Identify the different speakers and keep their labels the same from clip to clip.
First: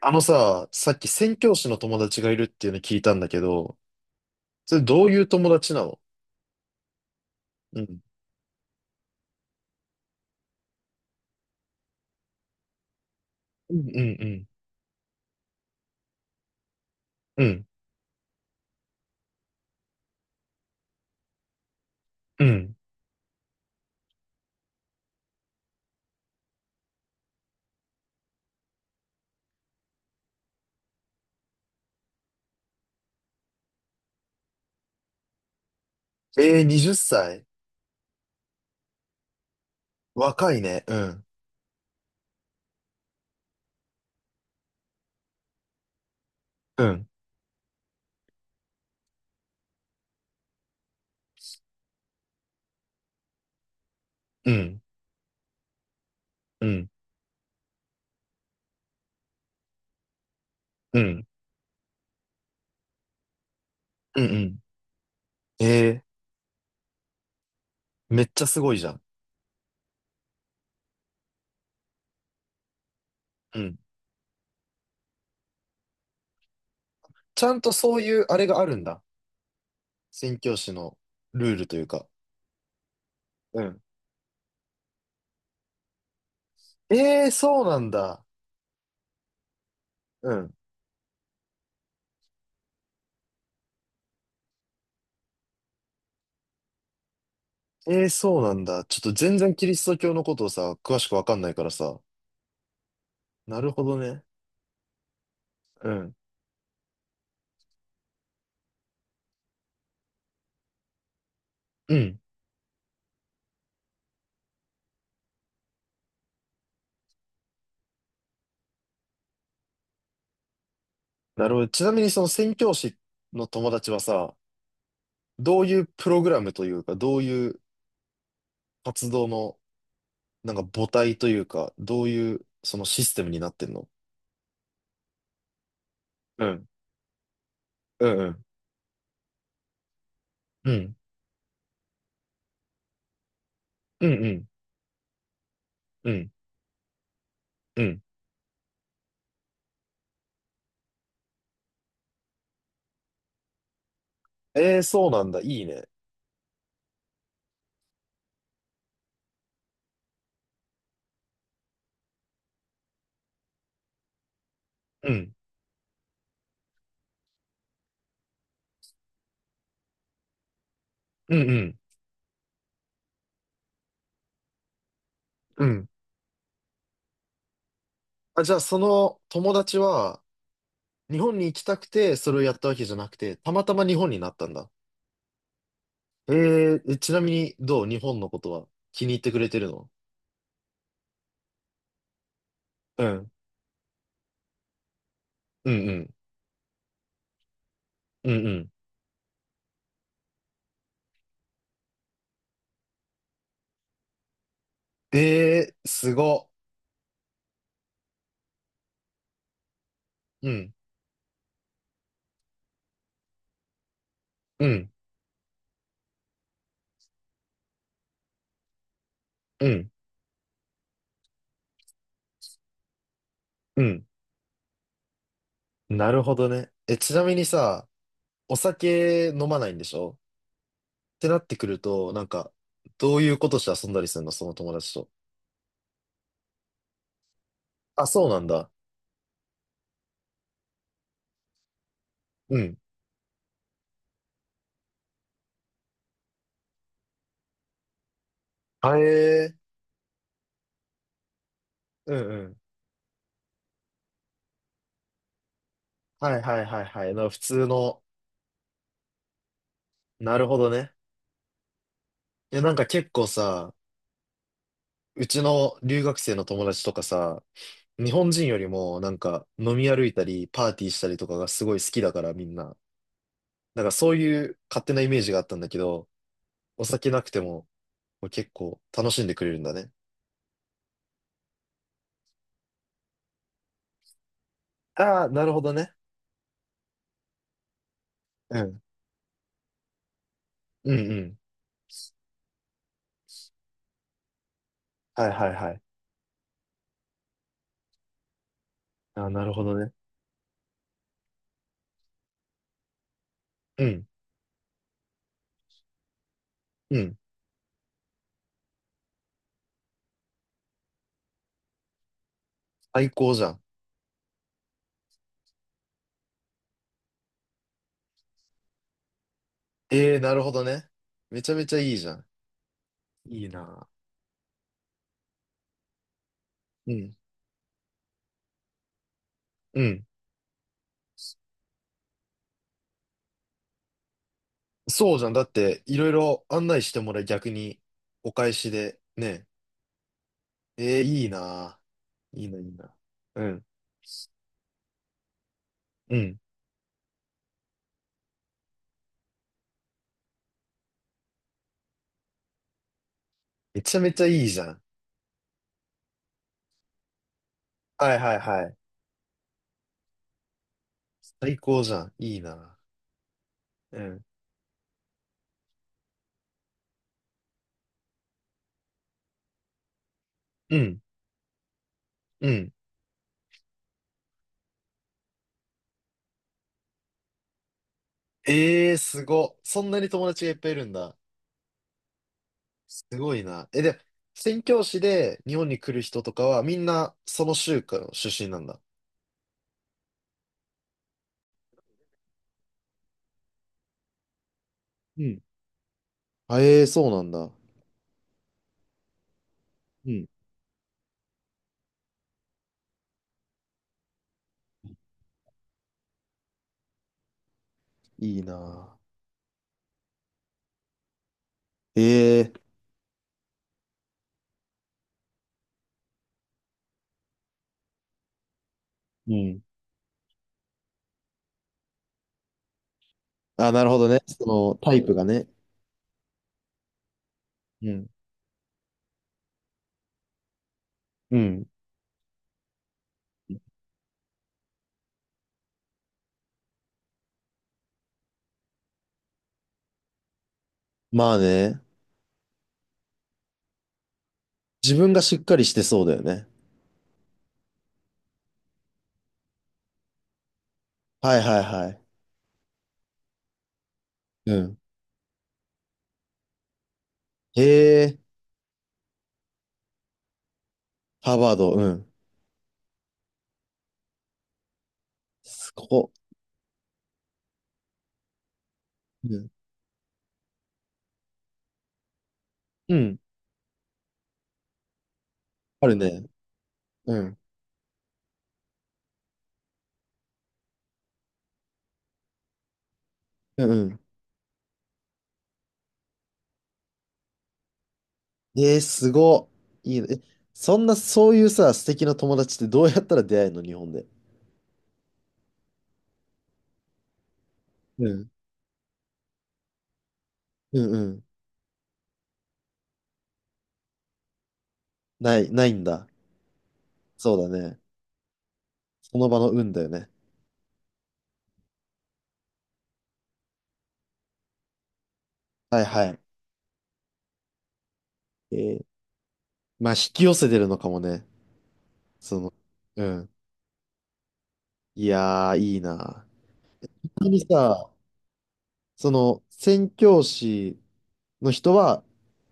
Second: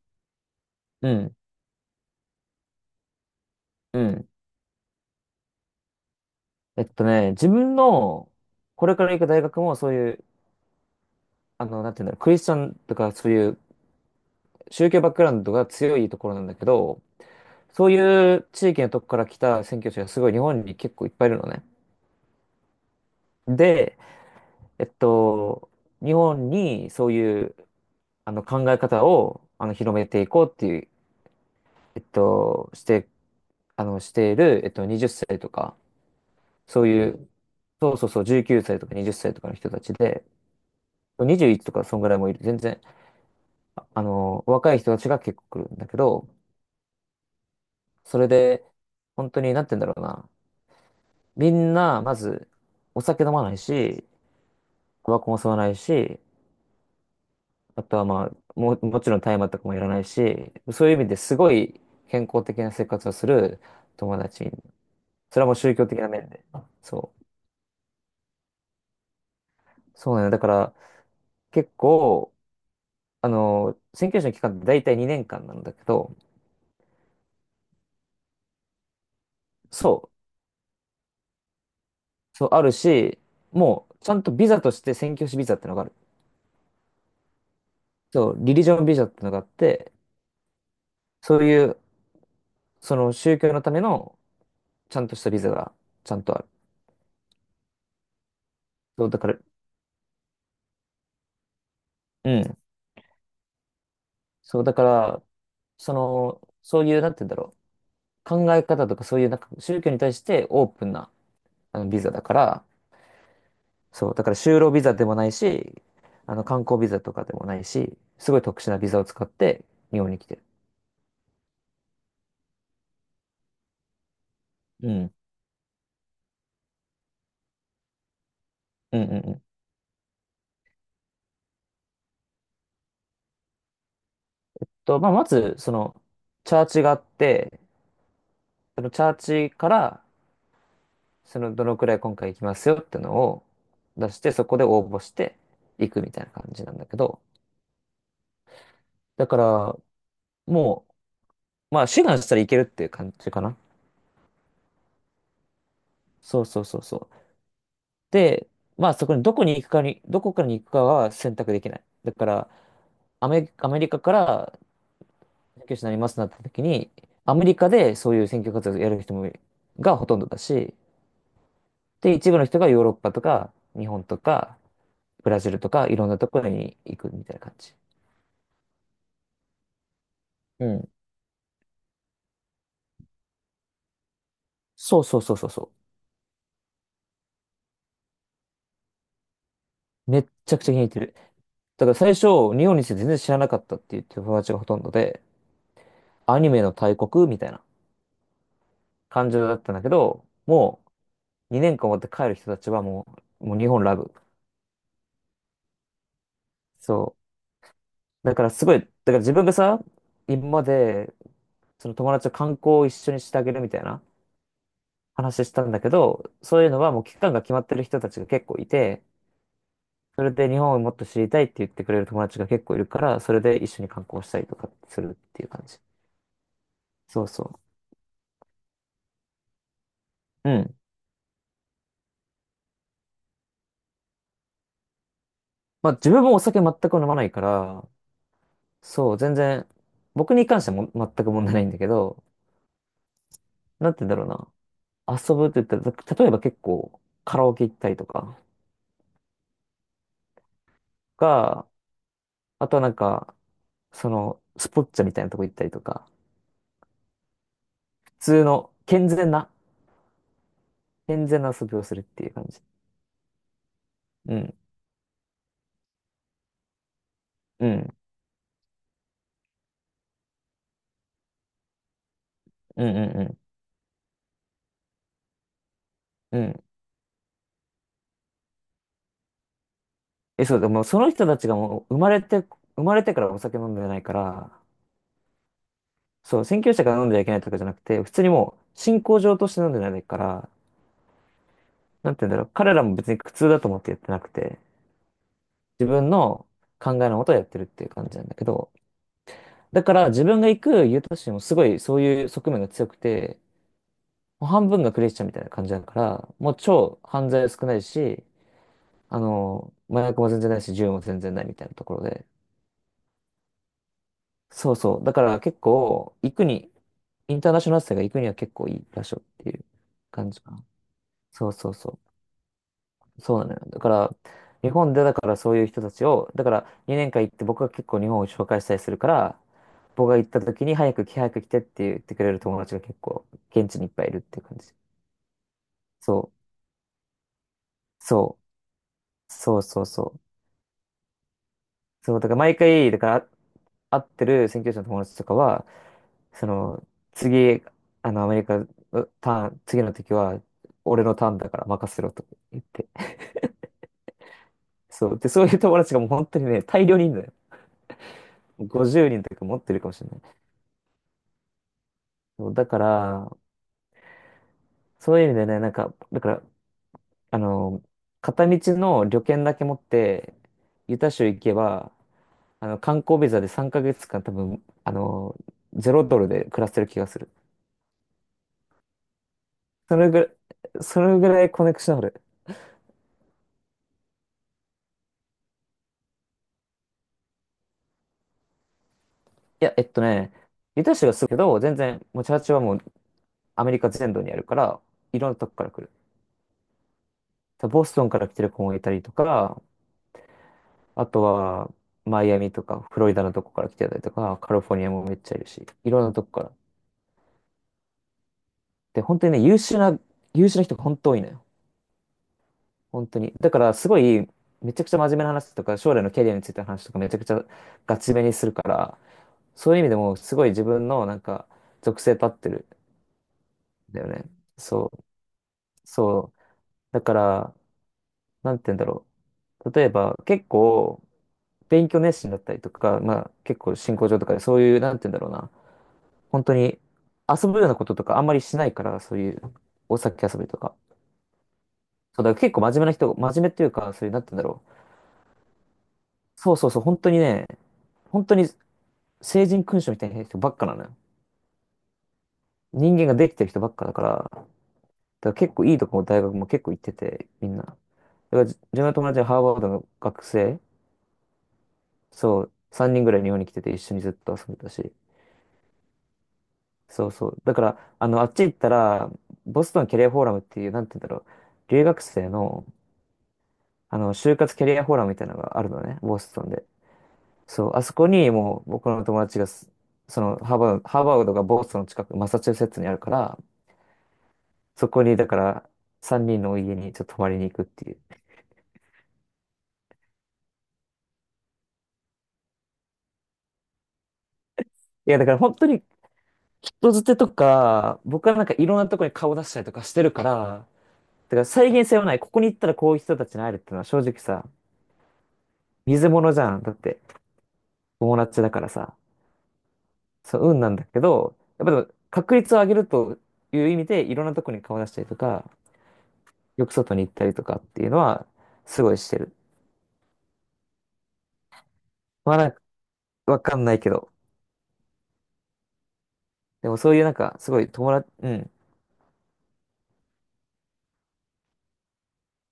Speaker 1: あのさ、さっき
Speaker 2: う
Speaker 1: 宣
Speaker 2: ん。
Speaker 1: 教師の友達がいるっていうの聞いたんだけど、
Speaker 2: うん。
Speaker 1: それどういう友達なの？
Speaker 2: 自分
Speaker 1: うん。
Speaker 2: の、これから行く大学もそういう、なんていうんだろう、クリスチャンとかそういう
Speaker 1: うんうん
Speaker 2: 宗教バックグラウンドが強いところなんだけど、
Speaker 1: うん。うん。
Speaker 2: そういう地域のとこから来た宣教師がすごい日本に結構いっぱいいるのね。
Speaker 1: うん。
Speaker 2: で、えっと、日本にそういう、考え方を、広めていこうっていう、えっと、して、している、20歳とか、
Speaker 1: えー、
Speaker 2: そう
Speaker 1: 20
Speaker 2: いう、
Speaker 1: 歳
Speaker 2: そうそうそう、19歳とか20歳とかの人たちで、
Speaker 1: 若いね。うん。
Speaker 2: 21とかそんぐらいもいる。全然、若い人たちが結構来るんだけど、
Speaker 1: うん。
Speaker 2: それで、本当に、なんて言うんだろうな。みんな、まず、お酒飲まないし、
Speaker 1: うん。
Speaker 2: タバコも吸わないし、
Speaker 1: うん。
Speaker 2: あとはまあ、もう、もちろん大麻とかもいらないし、そういう
Speaker 1: う
Speaker 2: 意味で
Speaker 1: ん。
Speaker 2: すごい健康的な生活をする友
Speaker 1: うん。う
Speaker 2: 達。
Speaker 1: ん。
Speaker 2: それはもう宗教的
Speaker 1: え
Speaker 2: な面で。そう。
Speaker 1: ー、めっちゃすごいじゃん。
Speaker 2: そうなのよ。だから、結構、
Speaker 1: うん。
Speaker 2: 宣教師の期間って大体2年間なんだけど、
Speaker 1: ちゃんとそういうあれがあるんだ。
Speaker 2: そう。
Speaker 1: 宣教師のルールというか。
Speaker 2: そう、あるし、
Speaker 1: うん。
Speaker 2: もう、ちゃんとビザとして宣教師ビザってのがある。
Speaker 1: えー、そうなんだ。
Speaker 2: そう、リリジョンビザってのがあって、
Speaker 1: うん。
Speaker 2: そういう、その宗教のための、ちゃんとしたビザが、ちゃんとある。
Speaker 1: えー、そうなんだ。ちょっ
Speaker 2: そう、
Speaker 1: と
Speaker 2: だか
Speaker 1: 全
Speaker 2: ら、
Speaker 1: 然キリスト教のことをさ、詳しくわかんないからさ。
Speaker 2: うん。
Speaker 1: なるほどね。
Speaker 2: そう、だから、
Speaker 1: う
Speaker 2: そ
Speaker 1: ん。
Speaker 2: の、そういう、なんて言うんだろう。考え方とか、そういう、なんか、宗教に対してオープンな、
Speaker 1: う
Speaker 2: ビザ
Speaker 1: ん。
Speaker 2: だから、そう、だから、就労ビザでもないし、観光ビザとかでもないし、すごい特殊なビザを使って、日本に来てる。
Speaker 1: なるほど。ちなみにその宣教師の友達はさ、
Speaker 2: うん。
Speaker 1: どういうプログラムというか、どういう
Speaker 2: うんう
Speaker 1: 活
Speaker 2: ん
Speaker 1: 動
Speaker 2: うん
Speaker 1: の、なんか母体というか、どういうそのシステムになってんの？
Speaker 2: と、まあ、まず、その、
Speaker 1: う
Speaker 2: チャー
Speaker 1: ん。
Speaker 2: チがあって、
Speaker 1: うんうん。
Speaker 2: そのチャーチから、
Speaker 1: うん。
Speaker 2: その、どのくらい今回行きますよってのを
Speaker 1: う
Speaker 2: 出
Speaker 1: ん
Speaker 2: し
Speaker 1: う
Speaker 2: て、そ
Speaker 1: ん。
Speaker 2: こで応募して行く
Speaker 1: う
Speaker 2: みたい
Speaker 1: ん。
Speaker 2: な感じなんだけど、
Speaker 1: うん。
Speaker 2: だから、もうまあ、志願したらいけるっていう感じかな。
Speaker 1: ええ、そうなんだ。いいね。
Speaker 2: そうそうそうそう。で、まあ、そこにどこに行くかに、どこからに行くかは選択できない。だから、アメリカから
Speaker 1: うん。
Speaker 2: 選挙手になりますなった時に、アメリカでそういう選挙活動をやる人も、がほとんどだし、
Speaker 1: うんうん。
Speaker 2: で、一部の人がヨーロッパとか、日本とか、ブラジル
Speaker 1: う
Speaker 2: とか、
Speaker 1: ん。
Speaker 2: いろんなところに行くみたいな感じ。
Speaker 1: あ、じゃあその友達は、
Speaker 2: うん。
Speaker 1: 日本に行きたくて、それをやったわけじゃなくて、たまたま日本になったんだ。
Speaker 2: そうそうそうそうそ
Speaker 1: ええ、ちなみにどう？日本のことは気に入ってくれてるの？
Speaker 2: う。めっちゃくちゃ気に入ってる。だから最初、日本について
Speaker 1: う
Speaker 2: 全然知
Speaker 1: ん。
Speaker 2: らなかったっていう友達がほとんどで、
Speaker 1: うんうん。
Speaker 2: アニメの大国みたいな
Speaker 1: うんうん。
Speaker 2: 感情だったんだけど、もう2年間終わって帰る人たちはもう日本ラブ。
Speaker 1: えー、すご。
Speaker 2: そう。だからすごい、だから自分がさ、今
Speaker 1: う
Speaker 2: ま
Speaker 1: ん、
Speaker 2: で、その友達と観光を一緒にしてあげるみたいな
Speaker 1: うん、
Speaker 2: 話したんだけど、そういうのはもう期間が決まってる人たちが結構いて、
Speaker 1: うん、
Speaker 2: それで日本をもっと知りたいって言ってくれる友達が結構いるから、それで一
Speaker 1: う
Speaker 2: 緒に
Speaker 1: ん。
Speaker 2: 観光したりとかするっていう感じ。
Speaker 1: なるほどね。え、ちな
Speaker 2: そう
Speaker 1: みに
Speaker 2: そ
Speaker 1: さ、お酒飲まないんでしょ？
Speaker 2: う。うん。
Speaker 1: ってなってくると、なんか、どういうことして遊んだりするの、その友達と。
Speaker 2: まあ自分もお酒全く飲まないから、
Speaker 1: あ、そうなんだ。
Speaker 2: そう、全然、僕に関してはも全く問題ないんだけど、
Speaker 1: うん。
Speaker 2: なんて言うんだろうな。遊ぶって言ったら、例えば結構カラオケ行ったりとか
Speaker 1: あえー、
Speaker 2: が、
Speaker 1: うんうん。
Speaker 2: あとはなんか、その、スポッチャみたいなとこ行ったりとか、
Speaker 1: はいはいはいはい。普通の、
Speaker 2: 普通の健全な、
Speaker 1: なるほどね。
Speaker 2: 健全な遊びをするっていう感
Speaker 1: い
Speaker 2: じ。
Speaker 1: や、なんか結構さ、
Speaker 2: うん。
Speaker 1: うちの留学生の友達とかさ、
Speaker 2: うん。
Speaker 1: 日本人よりもなんか飲み歩いたり、パーティーしたりとかがすごい好きだからみんな。
Speaker 2: うんうんうん。
Speaker 1: なんかそういう勝手なイメージがあったんだけど、
Speaker 2: うん。
Speaker 1: お酒なくてももう結構楽しんでくれるんだね。
Speaker 2: え、そう、でもその人たちがもう生まれて、生まれてからお酒飲んでないから、
Speaker 1: ああ、なるほどね。
Speaker 2: そう、宣教師が飲んではいけないとかじゃなくて、普通にも
Speaker 1: う
Speaker 2: う
Speaker 1: ん。
Speaker 2: 信仰上として飲んでないから、
Speaker 1: うんうん。
Speaker 2: なんて言うんだろう、彼らも別に苦痛だと思ってやってなくて、
Speaker 1: はいはいはい。
Speaker 2: 自分の考えのことをやってるっていう感じなんだけど、
Speaker 1: ああ、なるほど
Speaker 2: だ
Speaker 1: ね。
Speaker 2: から自分が行くユタ市もすごいそういう側面が強くて、
Speaker 1: うん。
Speaker 2: もう半分がクリスチャンみたいな感じだから、もう
Speaker 1: う
Speaker 2: 超
Speaker 1: ん。
Speaker 2: 犯罪少ないし、麻薬も全然ないし、銃も全然ないみたいなところで、
Speaker 1: 最高じゃん。
Speaker 2: そうそう。だから結構、行くに、インターナショナル生が行くには結構いい場所っていう
Speaker 1: ええー、
Speaker 2: 感
Speaker 1: な
Speaker 2: じ
Speaker 1: る
Speaker 2: か
Speaker 1: ほど
Speaker 2: な。
Speaker 1: ね。め
Speaker 2: そ
Speaker 1: ち
Speaker 2: う
Speaker 1: ゃめ
Speaker 2: そ
Speaker 1: ち
Speaker 2: う
Speaker 1: ゃいい
Speaker 2: そ
Speaker 1: じゃん。
Speaker 2: う。そう
Speaker 1: い
Speaker 2: な
Speaker 1: い
Speaker 2: のよ。だ
Speaker 1: な。
Speaker 2: から、日本でだからそういう人たちを、だから
Speaker 1: う
Speaker 2: 2
Speaker 1: ん。
Speaker 2: 年間行って僕が結構日本を紹介したりするから、
Speaker 1: うん。
Speaker 2: 僕が行った時に早く来てって言ってくれる友達が結構現地にいっぱいいるっていう感じ。
Speaker 1: そうじゃん。だって、いろい
Speaker 2: そう、
Speaker 1: ろ案内してもらい、逆に、お
Speaker 2: そ
Speaker 1: 返しで、ね。
Speaker 2: そうそうそう。
Speaker 1: ええー、いいな。
Speaker 2: そう、だから
Speaker 1: いい
Speaker 2: 毎
Speaker 1: な、いい
Speaker 2: 回、
Speaker 1: な。
Speaker 2: だから
Speaker 1: うん。
Speaker 2: 会ってる宣教師の友達とかは、
Speaker 1: うん。
Speaker 2: その、次、あの、アメリカ、うターン、次の時は、俺のターンだから任せろと言って。
Speaker 1: めちゃめちゃいいじゃん。
Speaker 2: そう。で、そういう友達がもう本当にね、大量にいるのよ。
Speaker 1: はいはいはい。
Speaker 2: 50人とか持ってるかもしれない。
Speaker 1: 最高じゃん。いい
Speaker 2: そう、だ
Speaker 1: な。
Speaker 2: から、
Speaker 1: うん
Speaker 2: そういう意味でね、なんか、だから、あの、片道の旅券だけ持って、
Speaker 1: う
Speaker 2: ユ
Speaker 1: ん、
Speaker 2: タ州行けば、
Speaker 1: うん。
Speaker 2: 観光ビザで3ヶ月間多分、ゼロドルで暮らせる気がする。
Speaker 1: ええすご。そん
Speaker 2: そ
Speaker 1: なに
Speaker 2: れぐら
Speaker 1: 友
Speaker 2: い、
Speaker 1: 達がいっぱいいるん
Speaker 2: そ
Speaker 1: だ。
Speaker 2: れぐらいコネクションある。
Speaker 1: すごいな。え、で、宣教師で日本に来る人とかはみんなその州からの出身なんだ。
Speaker 2: いや、えっとね、ユタ州がすぐけど、全然、もうチャーチはもうアメリカ全土にあるから、い
Speaker 1: う
Speaker 2: ろんな
Speaker 1: ん。
Speaker 2: とこから来る。
Speaker 1: あ、ええそうなんだ。
Speaker 2: ボストンから来てる子もいたりとか、
Speaker 1: うん。
Speaker 2: あとは、マイアミとか、フロリダのとこから来てたりとか、カリフォルニアもめっちゃいるし、いろんなとこから。
Speaker 1: いいな
Speaker 2: で、本当にね、優秀な人が本当多いのよ。
Speaker 1: ぁ。ええ
Speaker 2: 本当に。だから、すごい、めちゃくちゃ真面目な話とか、将来のキャリアについての話とか、めちゃくちゃガチめにするから、
Speaker 1: うん。
Speaker 2: そういう意味でも、すごい自分の、なんか、属性立ってる
Speaker 1: あ、なる
Speaker 2: ん
Speaker 1: ほ
Speaker 2: だ
Speaker 1: ど
Speaker 2: よ
Speaker 1: ね。
Speaker 2: ね。
Speaker 1: その
Speaker 2: そ
Speaker 1: タイ
Speaker 2: う、
Speaker 1: プがね。
Speaker 2: そう。だから、
Speaker 1: うん。
Speaker 2: なんて言うんだろう。例えば、結構、
Speaker 1: うん。
Speaker 2: 勉強熱心だったりとか、まあ、結構、進行上とかで、そういう、なんて言うんだろうな。本当に、遊ぶようなこととか、あんまりしないから、そういう、お酒遊びとか。
Speaker 1: まあね。
Speaker 2: そう、だから結構真面目っていうか、そういう、なんて言うんだろう。
Speaker 1: 自分がしっかりしてそうだよね。
Speaker 2: そうそうそう、本当にね、本当に、成人君主みたいな人ばっかなのよ。
Speaker 1: はいはいはい。
Speaker 2: 人間ができてる人ばっかだから、だか
Speaker 1: うん。
Speaker 2: ら結構いいとこも大学も結構行ってて、みん
Speaker 1: へ
Speaker 2: な。だ
Speaker 1: え、
Speaker 2: から自分の友達はハーバードの学生、
Speaker 1: ハーバード、うん。
Speaker 2: そう、3人ぐらい日本に来てて一緒にずっと遊んでたし、
Speaker 1: すここ。
Speaker 2: そうそう。だから、あっち行ったら、
Speaker 1: うん。
Speaker 2: ボストンキャリアフォーラムっていう、なんて言うんだろう、留学生の、
Speaker 1: うん。
Speaker 2: 就活キャリアフォーラムみたいなのがあるの
Speaker 1: ある
Speaker 2: ね、ボ
Speaker 1: ね。
Speaker 2: ストンで。
Speaker 1: うん。
Speaker 2: そう、あそこにもう僕の友達がす、その、ハーバードがボストンの近く、マサチューセッツにあるから、
Speaker 1: うん。
Speaker 2: そこに、だから、3人のお家にちょっと泊まりに行くっていう。
Speaker 1: えー、すごいいいね。え、そんな、そういうさ、素敵な友達ってどうやったら出会えるの、日本で？
Speaker 2: いや、だから本当に、人づてとか、
Speaker 1: う
Speaker 2: 僕
Speaker 1: ん。
Speaker 2: はなんかいろんなとこに顔出したりとかしてるから、
Speaker 1: うんうん。
Speaker 2: だから再現性はない。ここに行ったらこういう人たちに会えるっていうのは正直さ、
Speaker 1: ない、ないんだ。
Speaker 2: 水物じゃん。だって。
Speaker 1: そうだね。
Speaker 2: 友達だからさ、
Speaker 1: その場の運だよね。
Speaker 2: そう、運なんだけど、やっぱでも確率を上げるという意味で、いろんなとこに顔出したりとか、
Speaker 1: はいはい。
Speaker 2: よく外に行ったりとかっていうのは、
Speaker 1: え
Speaker 2: す
Speaker 1: ー、
Speaker 2: ごいしてる。
Speaker 1: まあ、引き寄せてるのかもね。
Speaker 2: まあ
Speaker 1: そ
Speaker 2: なん
Speaker 1: の、
Speaker 2: か、
Speaker 1: うん。
Speaker 2: わかんないけど。
Speaker 1: いやー、いいな。
Speaker 2: でもそういうなん
Speaker 1: 本当
Speaker 2: か、
Speaker 1: に
Speaker 2: すごい
Speaker 1: さ、
Speaker 2: 友達、うん。
Speaker 1: その、宣教師の人は、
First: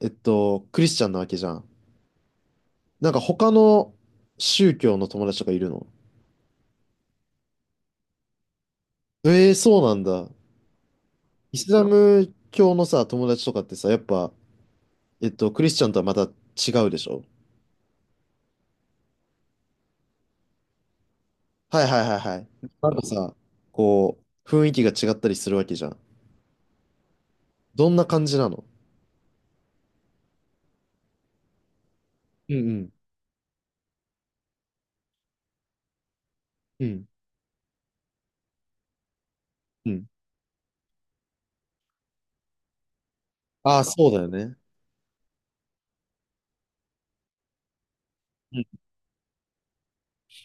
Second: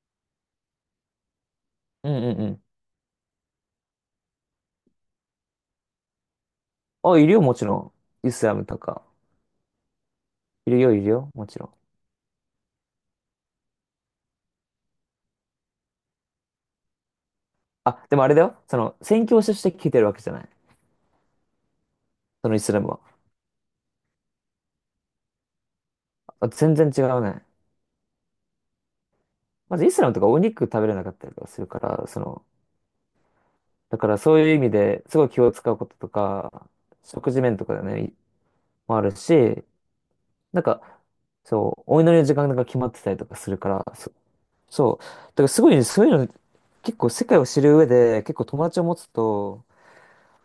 Speaker 1: クリスチャンなわけじゃん。
Speaker 2: うんうんうん。
Speaker 1: なんか他の宗教の友達とかいるの？
Speaker 2: あ、いるよ、もちろん。イスラムとか。
Speaker 1: えー、そうなんだ。
Speaker 2: いるよ、いるよ、も
Speaker 1: イ
Speaker 2: ちろ
Speaker 1: ス
Speaker 2: ん。
Speaker 1: ラム教のさ、友達とかってさ、やっぱ、クリスチャンとはまた違うでしょ？
Speaker 2: あ、でもあれだよ。その、宣教師として聞いてるわけじゃない。
Speaker 1: はいはいはいはい。
Speaker 2: そのイスラム
Speaker 1: なんか
Speaker 2: は。
Speaker 1: さ、こう、雰囲気が違ったりするわけじゃん。
Speaker 2: あ全然違うね。
Speaker 1: どんな感じなの？
Speaker 2: まずイスラムとかお肉食べれなかったりとかするから、その、
Speaker 1: うんうん
Speaker 2: だからそういう意味ですごい気を使うこととか、
Speaker 1: うん
Speaker 2: 食事面とかでね、もあるし、
Speaker 1: うん。
Speaker 2: なんか、そう、お祈りの時間が決まってたりとかするか
Speaker 1: ああ、
Speaker 2: ら、
Speaker 1: そうだよね。
Speaker 2: そう。だからすごいねそういうの、結構世界を知る上で、結構
Speaker 1: う
Speaker 2: 友
Speaker 1: ん。
Speaker 2: 達を持つと、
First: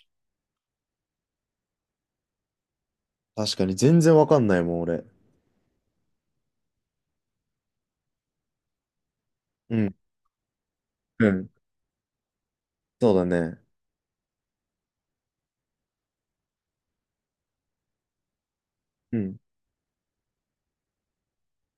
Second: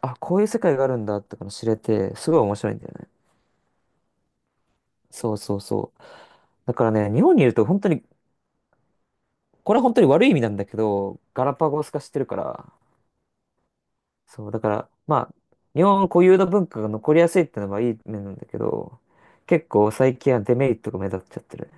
Speaker 2: あ、こういう世界があるんだっての知れて、すごい面白いんだよね。
Speaker 1: 確かに、全然わかんないもん、俺。
Speaker 2: そうそうそう。だからね、日本にいると本当に、こ
Speaker 1: う
Speaker 2: れは本
Speaker 1: ん。
Speaker 2: 当に悪い意味なんだけど、
Speaker 1: う
Speaker 2: ガ
Speaker 1: ん。
Speaker 2: ラパゴス化してるから、
Speaker 1: そうだね。
Speaker 2: そう、だから、まあ、日本固有の文化が残りやすいってのはいい面なんだけど、
Speaker 1: うん。
Speaker 2: 結構最近はデメリットが目立っちゃってる。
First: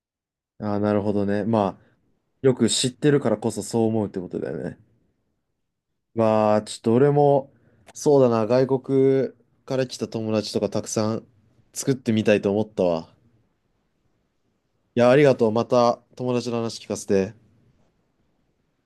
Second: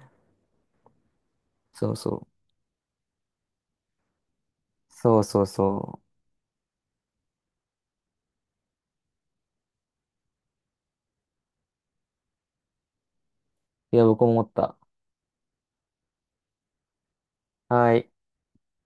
Speaker 1: ああ、なるほどね。ま
Speaker 2: そう
Speaker 1: あ、
Speaker 2: そう。
Speaker 1: よく知ってるからこそそう思うってことだよね。
Speaker 2: そうそうそ
Speaker 1: まあ、ちょっと俺も、そうだな、外国から来た友達とかたくさん作ってみたいと思ったわ。
Speaker 2: う。いや、僕も思った。
Speaker 1: いや、ありがとう。また友達の話聞かせて。
Speaker 2: はい。